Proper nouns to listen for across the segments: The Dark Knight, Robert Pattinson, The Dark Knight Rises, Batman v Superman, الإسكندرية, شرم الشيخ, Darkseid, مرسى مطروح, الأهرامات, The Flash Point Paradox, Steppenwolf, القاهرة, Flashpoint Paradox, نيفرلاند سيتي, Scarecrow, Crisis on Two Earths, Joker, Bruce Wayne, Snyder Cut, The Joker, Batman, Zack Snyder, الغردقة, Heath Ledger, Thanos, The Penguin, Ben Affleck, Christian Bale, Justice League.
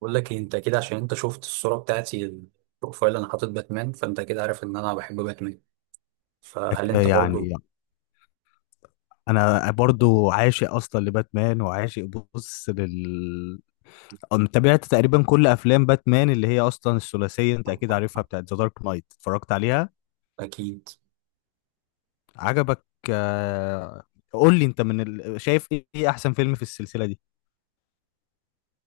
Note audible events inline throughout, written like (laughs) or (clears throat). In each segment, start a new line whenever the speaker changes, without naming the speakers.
بقول لك إيه، انت كده عشان انت شفت الصورة بتاعتي، البروفايل. انا حاطط باتمان، فانت كده عارف ان انا بحب باتمان. فهل
أك-
انت
يعني
برضو؟
انا برضو عاشق اصلا لباتمان وعاشق. بص لل أنا تابعت تقريبا كل افلام باتمان اللي هي اصلا الثلاثيه، انت اكيد عارفها، بتاعت ذا دارك نايت. اتفرجت عليها،
اكيد.
عجبك؟ آه، قول لي انت شايف ايه احسن فيلم في السلسله دي؟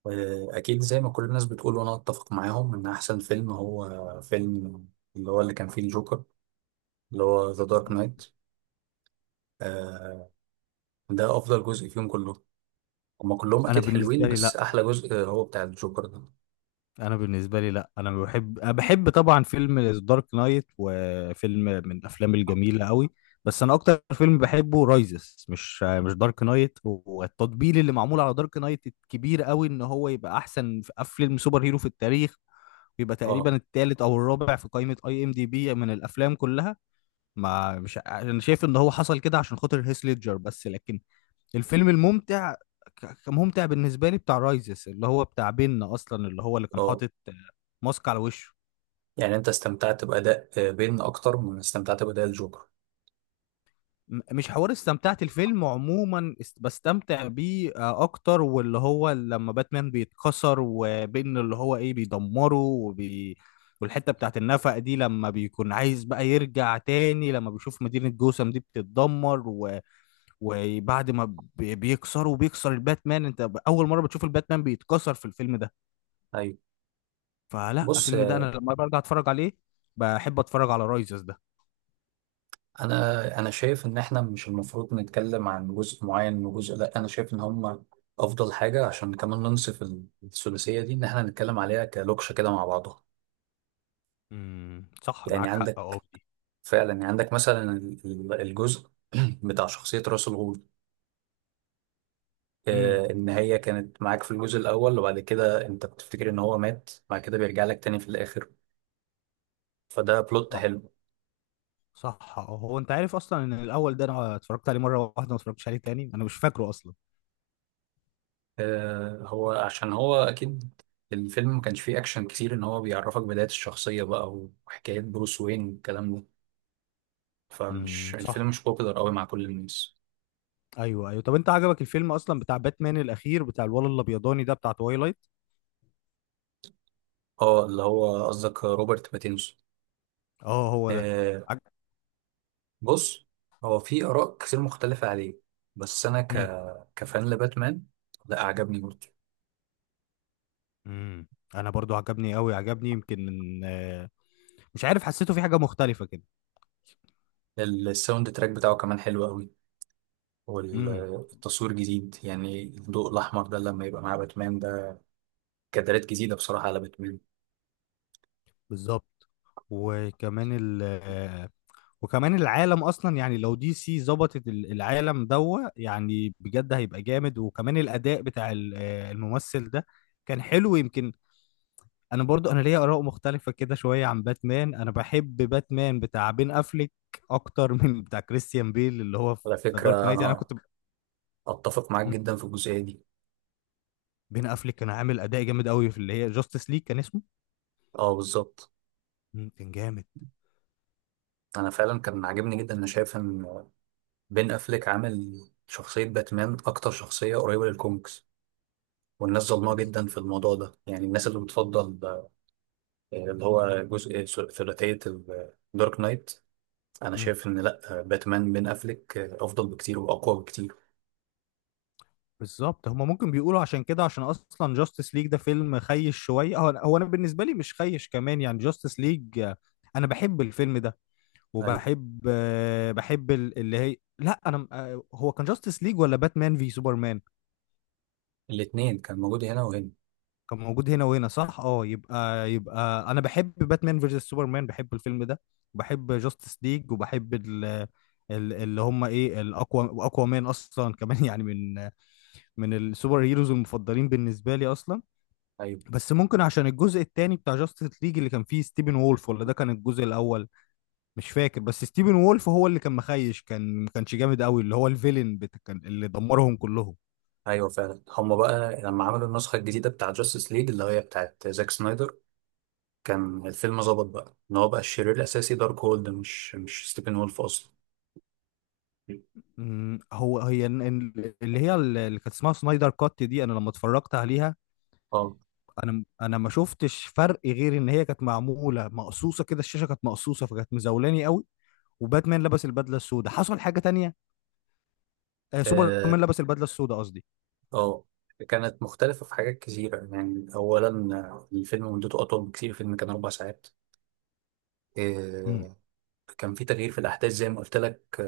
آه، اكيد زي ما كل الناس بتقول، وانا اتفق معاهم ان احسن فيلم هو فيلم اللي هو اللي كان فيه الجوكر، اللي هو ذا دارك نايت. ده افضل جزء فيهم كلهم. هما كلهم
انا
اكيد حلوين،
بالنسبه لي
بس
لا
احلى جزء هو بتاع الجوكر ده.
انا بالنسبه لي لا، انا بحب، أنا بحب طبعا فيلم دارك نايت، وفيلم من الافلام الجميله قوي، بس انا اكتر فيلم بحبه رايزس، مش دارك نايت. والتطبيل اللي معمول على دارك نايت الكبير قوي ان هو يبقى احسن في فيلم سوبر هيرو في التاريخ، ويبقى
اه.
تقريبا الثالث او الرابع في قائمه اي ام دي بي من الافلام كلها. ما مش ع- انا شايف ان هو حصل كده عشان خاطر هيث ليدجر بس، لكن الفيلم الممتع كممتع بالنسبه لي بتاع رايزس، اللي هو بتاع بين اصلا، اللي هو اللي كان
اه،
حاطط ماسك على وشه.
يعني انت استمتعت باداء بين اكتر من استمتعت باداء الجوكر؟
مش حوار استمتعت، الفيلم عموما بستمتع بيه اكتر، واللي هو لما باتمان بيتكسر، وبين اللي هو ايه بيدمره والحته بتاعت النفق دي، لما بيكون عايز بقى يرجع تاني، لما بيشوف مدينه جوثام دي بتتدمر وبعد ما بيكسره، بيكسر الباتمان. انت اول مره بتشوف الباتمان بيتكسر في الفيلم ده،
ايوه.
فلا
بص،
الفيلم ده انا لما برجع اتفرج عليه بحب اتفرج على رايزز ده.
انا شايف ان احنا مش المفروض نتكلم عن جزء معين وجزء لا، انا شايف ان هم افضل حاجه عشان كمان ننصف الثلاثيه دي، ان احنا نتكلم عليها كلوكشه كده مع بعضها.
صح،
يعني
معاك حق اه
عندك
في دي.
فعلا، يعني عندك مثلا الجزء (clears throat) بتاع شخصيه راس الغول،
امم
ان هي كانت معاك في الجزء الاول، وبعد كده انت بتفتكر ان هو مات، بعد كده بيرجع لك تاني في الاخر. فده بلوت
اه
حلو.
صح اه، هو انت عارف اصلا ان الاول ده انا اتفرجت عليه مره واحده، ما اتفرجتش عليه تاني، انا مش فاكره اصلا.
آه، هو عشان هو اكيد الفيلم ما كانش فيه اكشن كتير، ان هو بيعرفك بداية الشخصية بقى وحكايات بروس وين والكلام ده. فمش
صح.
الفيلم مش بوبيلر قوي مع كل الناس.
ايوه ايوه، طب انت عجبك الفيلم اصلا بتاع باتمان الاخير، بتاع الولد الابيضاني ده بتاع تويلايت؟
اه. اللي هو قصدك روبرت باتينسون؟
اه هو ده.
آه.
عج...
بص، هو في اراء كتير مختلفة عليه، بس انا
مم.
كفان لباتمان. لا، عجبني برضه.
امم انا برضو عجبني قوي، عجبني يمكن من مش عارف، حسيته في حاجه مختلفه كده.
الساوند تراك بتاعه كمان حلو قوي،
امم
والتصوير جديد، يعني الضوء الاحمر ده لما يبقى مع باتمان ده، كادرات جديدة بصراحة على باتمان.
بالظبط. وكمان ال وكمان العالم اصلا، يعني لو دي سي ظبطت العالم دوا يعني، بجد هيبقى جامد. وكمان الاداء بتاع الممثل ده كان حلو يمكن. انا برضو، انا ليا اراء مختلفة كده شوية عن باتمان، انا بحب باتمان بتاع بين افليك اكتر (laughs) من بتاع كريستيان بيل اللي هو
على
في دارك
فكرة
نايت، يعني انا
أنا اتفق معاك
مم.
جدا في الجزئيه دي.
بين افليك كان عامل اداء جامد قوي في اللي هي جاستس ليج كان اسمه.
اه، بالظبط.
مم، كان
انا فعلا كان عاجبني جدا. انا شايف ان بين افليك عامل شخصيه باتمان اكتر شخصيه قريبه للكوميكس، والناس ظلمها
جامد.
جدا في الموضوع ده. يعني الناس اللي بتفضل اللي هو جزء ثلاثيه الدارك نايت. انا شايف ان لا، باتمان بين افليك افضل بكتير واقوى بكتير.
بالظبط، هما ممكن بيقولوا عشان كده، عشان اصلا جاستس ليج ده فيلم خيش شويه، هو انا بالنسبه لي مش خيش كمان يعني جاستس ليج، انا بحب الفيلم ده.
ايوه.
وبحب بحب اللي هي، لا انا هو كان جاستس ليج ولا باتمان في سوبرمان؟
الاثنين كان موجود هنا وهنا.
كان موجود هنا وهنا، صح اه. يبقى انا بحب باتمان فيرسس سوبرمان، بحب الفيلم ده، وبحب جاستس ليج، وبحب اللي هم ايه، الاقوى، اقوى مان اصلا كمان (laughs) يعني من من السوبر هيروز المفضلين بالنسبه لي اصلا.
ايوه،
بس ممكن عشان الجزء التاني بتاع جاستس ليج اللي كان فيه ستيفن وولف، ولا ده كان الجزء الاول؟ مش فاكر، بس ستيفن وولف هو اللي كان مخيش، كان ما كانش جامد قوي، اللي هو كان اللي دمرهم كلهم.
ايوه. فعلا هم بقى لما عملوا النسخه الجديده بتاع جاستس ليج اللي هي بتاعت زاك سنايدر، كان الفيلم ظبط بقى ان هو بقى الشرير الاساسي دارك هولد، مش ستيفن وولف اصلا.
أمم، هو هي ال- ال- اللي هي ال- اللي كانت اسمها سنايدر كات دي، انا لما اتفرجت عليها
اه،
انا ما شفتش فرق غير ان هي كانت معموله مقصوصه كده، الشاشه كانت مقصوصه، فكانت مزولاني قوي. وباتمان لبس البدله السوداء، حصل حاجه تانية، آه
اه.
سوبرمان لبس البدله السوداء قصدي.
آه. كانت مختلفة في حاجات كثيرة. يعني أولا الفيلم مدته أطول بكثير، الفيلم كان 4 ساعات.
أمم،
آه، كان في تغيير في الأحداث زي ما قلت لك.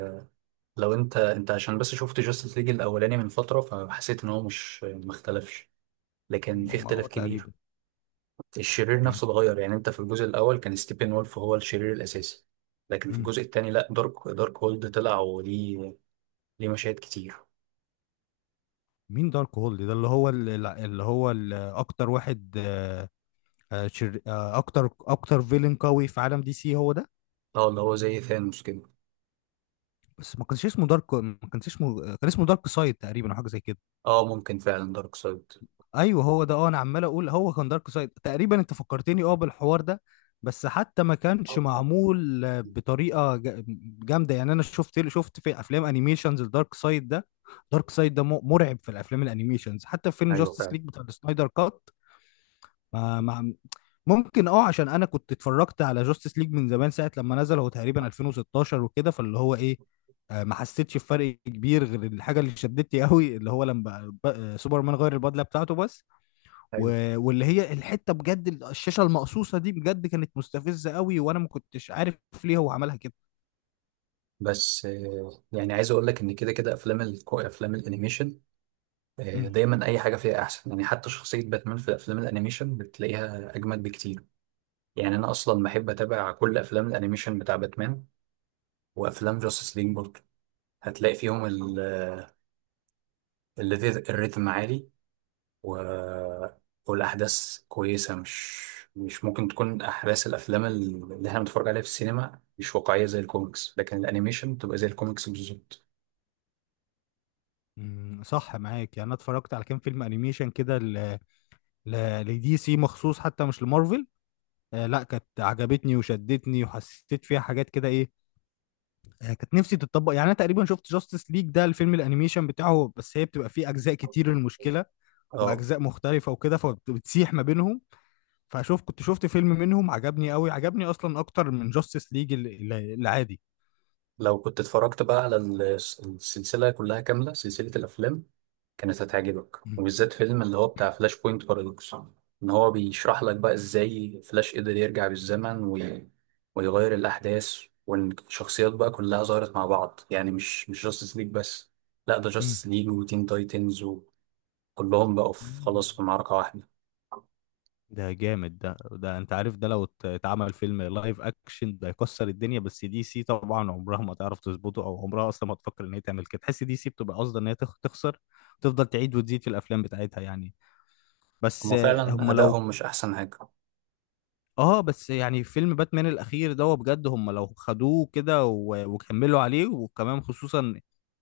لو أنت عشان بس شفت جاستس ليج الأولاني من فترة، فحسيت إن هو مش، ما اختلفش، لكن في اختلاف كبير.
تقريبا.
الشرير
أمم،
نفسه اتغير. يعني أنت في الجزء الأول كان ستيفن وولف هو الشرير الأساسي، لكن في
أمم.
الجزء الثاني لا، دارك هولد طلع، وليه مشاهد كتير.
مين دارك هولد ده؟ اللي هو اكتر واحد آه، آه، شر... آه، اكتر فيلن قوي في عالم دي سي هو ده.
اه. اللي هو زي ثانوس كده.
بس ما كانش اسمه دارك، ما كانش اسمه، كان اسمه دارك سايد تقريبا، او حاجه زي كده.
اه، ممكن فعلا دارك سايد.
ايوه هو ده، اه، انا عمال اقول هو كان دارك سايد تقريبا، انت فكرتني اه بالحوار ده. بس حتى ما كانش معمول بطريقه جامده يعني. انا شفت في افلام انيميشنز الدارك سايد ده، دارك سايد ده مرعب في الافلام الانيميشنز، حتى في فيلم
ايوه
جاستس
فعلا.
ليج بتاع السنايدر كات. ما ما ممكن اه، عشان انا كنت اتفرجت على جاستس ليج من زمان ساعه لما نزل، هو تقريبا 2016 وكده، فاللي هو ايه، ما حسيتش بفرق كبير غير الحاجه اللي شدتني قوي، اللي هو لما سوبرمان غير البدله بتاعته بس.
ايوه.
واللي هي الحته بجد، الشاشه المقصوصه دي بجد كانت مستفزه قوي، وانا ما كنتش عارف ليه هو عملها كده.
بس يعني عايز اقول لك ان كده كده افلام الانيميشن
مم.
دايما اي حاجه فيها احسن. يعني حتى شخصيه باتمان في الافلام الانيميشن بتلاقيها اجمد بكتير. يعني انا اصلا بحب اتابع كل افلام الانيميشن بتاع باتمان وافلام جاستس ليج برضه. هتلاقي فيهم الريتم عالي، و... والأحداث كويسة. مش ممكن تكون أحداث الأفلام اللي احنا بنتفرج عليها في السينما مش واقعية زي الكوميكس، لكن الأنيميشن بتبقى زي الكوميكس بالظبط.
مم، صح معاك. يعني انا اتفرجت على كام فيلم انيميشن كده لدي سي مخصوص، حتى مش لمارفل. لا، كانت عجبتني وشدتني وحسيت فيها حاجات كده ايه، يعني كانت نفسي تتطبق. يعني انا تقريبا شفت جاستس ليج ده الفيلم الانيميشن بتاعه بس، هي بتبقى فيه اجزاء كتير المشكله،
اه،
واجزاء مختلفه وكده، فبتسيح ما بينهم. فشوف، كنت شفت فيلم منهم عجبني قوي، عجبني اصلا اكتر من جاستس ليج العادي.
لو كنت اتفرجت بقى على السلسلة كلها كاملة، سلسلة الأفلام، كانت هتعجبك،
م-
وبالذات فيلم اللي هو بتاع فلاش بوينت بارادوكس. إن هو بيشرح لك بقى إزاي فلاش قدر يرجع بالزمن ويغير الأحداث، وإن الشخصيات بقى كلها ظهرت مع بعض، يعني مش جاستس ليج بس، لا، ده
م-
جاستس ليج وتين تايتنز، وكلهم بقوا في،
مم.
خلاص، في معركة واحدة.
ده جامد، ده انت عارف ده لو اتعمل فيلم لايف اكشن ده هيكسر الدنيا. بس دي سي طبعا عمرها ما تعرف تظبطه، او عمرها اصلا ما تفكر ان هي تعمل كده، تحس دي سي بتبقى قاصده ان هي تخسر، تفضل تعيد وتزيد في الافلام بتاعتها يعني. بس
هما فعلا
هم لو،
أدائهم مش أحسن حاجة.
اه بس يعني فيلم باتمان الاخير ده هو بجد، هم لو خدوه كده وكملوا عليه، وكمان خصوصا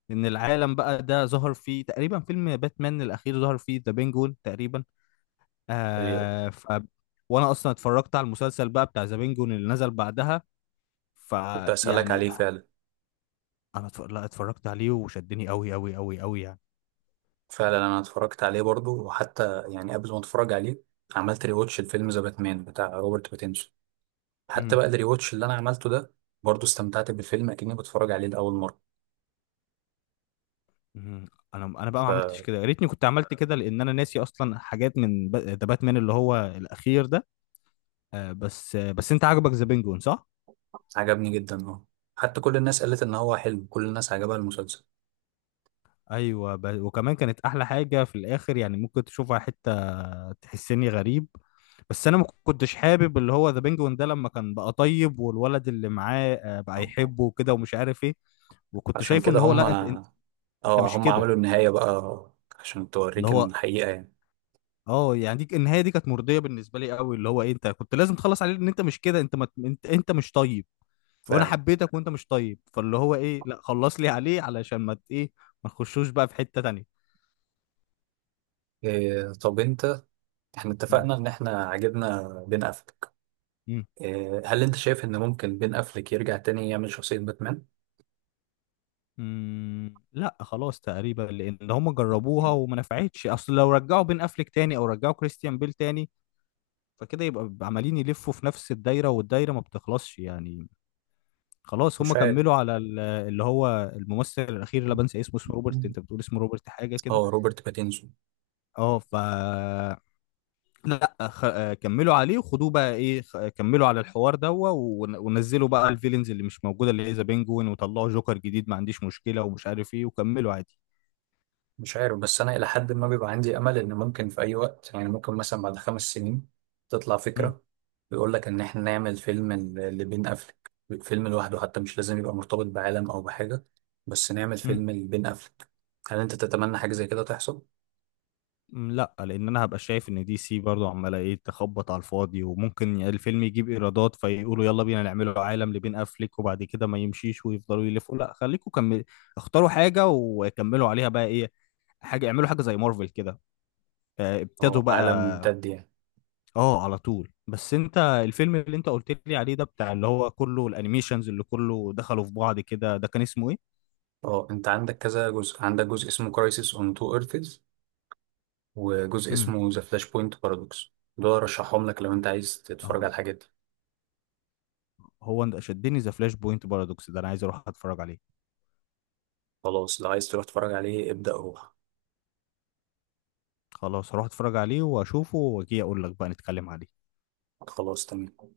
ان العالم بقى ده ظهر فيه، تقريبا فيلم باتمان الاخير ظهر فيه ذا بينجون تقريبا.
إيه،
آه ف وانا اصلا اتفرجت على المسلسل بقى بتاع ذا بينجون اللي نزل بعدها،
كنت أسألك
فيعني
عليه فعلا.
لا اتفرجت عليه وشدني قوي قوي قوي قوي يعني.
فعلا انا اتفرجت عليه برضو، وحتى يعني قبل ما اتفرج عليه عملت ريواتش الفيلم ذا باتمان بتاع روبرت باتينسون. حتى
امم
بقى الريواتش اللي انا عملته ده، برضو استمتعت بالفيلم اكني بتفرج عليه لاول مره،
امم. انا بقى ما عملتش
فعجبني
كده، يا ريتني كنت عملت كده، لان انا ناسي اصلا حاجات من ذا باتمان اللي هو الاخير ده. بس انت عاجبك ذا بينجون صح؟
جدا. اه، حتى كل الناس قالت ان هو حلو، كل الناس عجبها المسلسل.
وكمان كانت احلى حاجه في الاخر، يعني ممكن تشوفها حته تحسني غريب، بس انا ما كنتش حابب اللي هو ذا بينجوين ده لما كان بقى طيب، والولد اللي معاه بقى يحبه وكده ومش عارف ايه. وكنت
عشان
شايفه ان
كده
هو
هم.
لا، انت
اه،
مش
هم
كده.
عملوا النهايه بقى عشان
اللي
توريك إن
هو
الحقيقه يعني.
اه، يعني دي النهايه دي كانت مرضيه بالنسبه لي قوي، اللي هو إيه، انت كنت لازم تخلص عليه، ان انت مش كده، انت ما... انت انت مش طيب، وانا
فعلا.
حبيتك وانت مش طيب، فاللي هو ايه، لا خلص لي عليه علشان ما ت- ايه، ما نخشوش بقى في حته تانيه.
إيه، طب انت، احنا اتفقنا ان احنا عجبنا بين افلك.
مم.
إيه، هل انت شايف ان ممكن بين افلك يرجع تاني يعمل شخصيه باتمان؟
لا خلاص تقريبا، لان هم جربوها وما نفعتش. اصل لو رجعوا بين افليك تاني او رجعوا كريستيان بيل تاني، فكده يبقى، بيبقى عمالين يلفوا في نفس الدايره، والدايره ما بتخلصش يعني. خلاص هم
مش عارف.
كملوا على اللي هو الممثل الاخير اللي بنسى اسمه، اسمه روبرت، انت بتقول اسمه روبرت حاجه كده.
اه، روبرت باتينسون.
اه ف، لا خ... آه، كملوا عليه وخدوه بقى ايه، خ... آه، كملوا على الحوار ده ونزلوا بقى الفيلنز اللي مش موجوده، اللي هي ذا بينجوين، وطلعوا جوكر جديد ما عنديش مشكله ومش عارف ايه، وكملوا عادي.
مش عارف، بس انا الى حد ما بيبقى عندي امل ان ممكن في اي وقت، يعني ممكن مثلا بعد 5 سنين تطلع فكره بيقول لك ان احنا نعمل فيلم لبين افلك، فيلم لوحده، حتى مش لازم يبقى مرتبط بعالم او بحاجه، بس نعمل
مم.
فيلم لبين افلك. هل انت تتمنى حاجه زي كده تحصل؟
م، لا، لان انا هبقى شايف ان دي سي برضو عماله ايه، تخبط على الفاضي، وممكن الفيلم يجيب ايرادات فيقولوا يلا بينا نعمله عالم لبين افليك، وبعد كده ما يمشيش ويفضلوا يلفوا. لا خليكم كمل، اختاروا حاجه وكملوا عليها بقى ايه، حاجه اعملوا حاجه زي مارفل كده، ابتدوا
اه،
بقى.
عالم ممتد يعني.
اه على طول. بس انت الفيلم اللي انت قلت لي عليه ده بتاع اللي هو كله الانيميشنز اللي كله دخلوا في بعض كده ده، كان اسمه ايه؟
اه، انت عندك كذا جزء، عندك جزء اسمه كرايسيس اون تو ايرثز، وجزء
امم
اسمه ذا فلاش بوينت بارادوكس. دول رشحهم لك لو انت عايز
اهو
تتفرج على
ده،
الحاجات دي.
هو ده شدني، ذا فلاش بوينت بارادوكس ده انا عايز اروح اتفرج عليه.
خلاص، لو عايز تروح تتفرج عليه ابدأ، روح.
خلاص هروح اتفرج عليه واشوفه واجي اقول لك بقى نتكلم عليه.
خلاص تمام.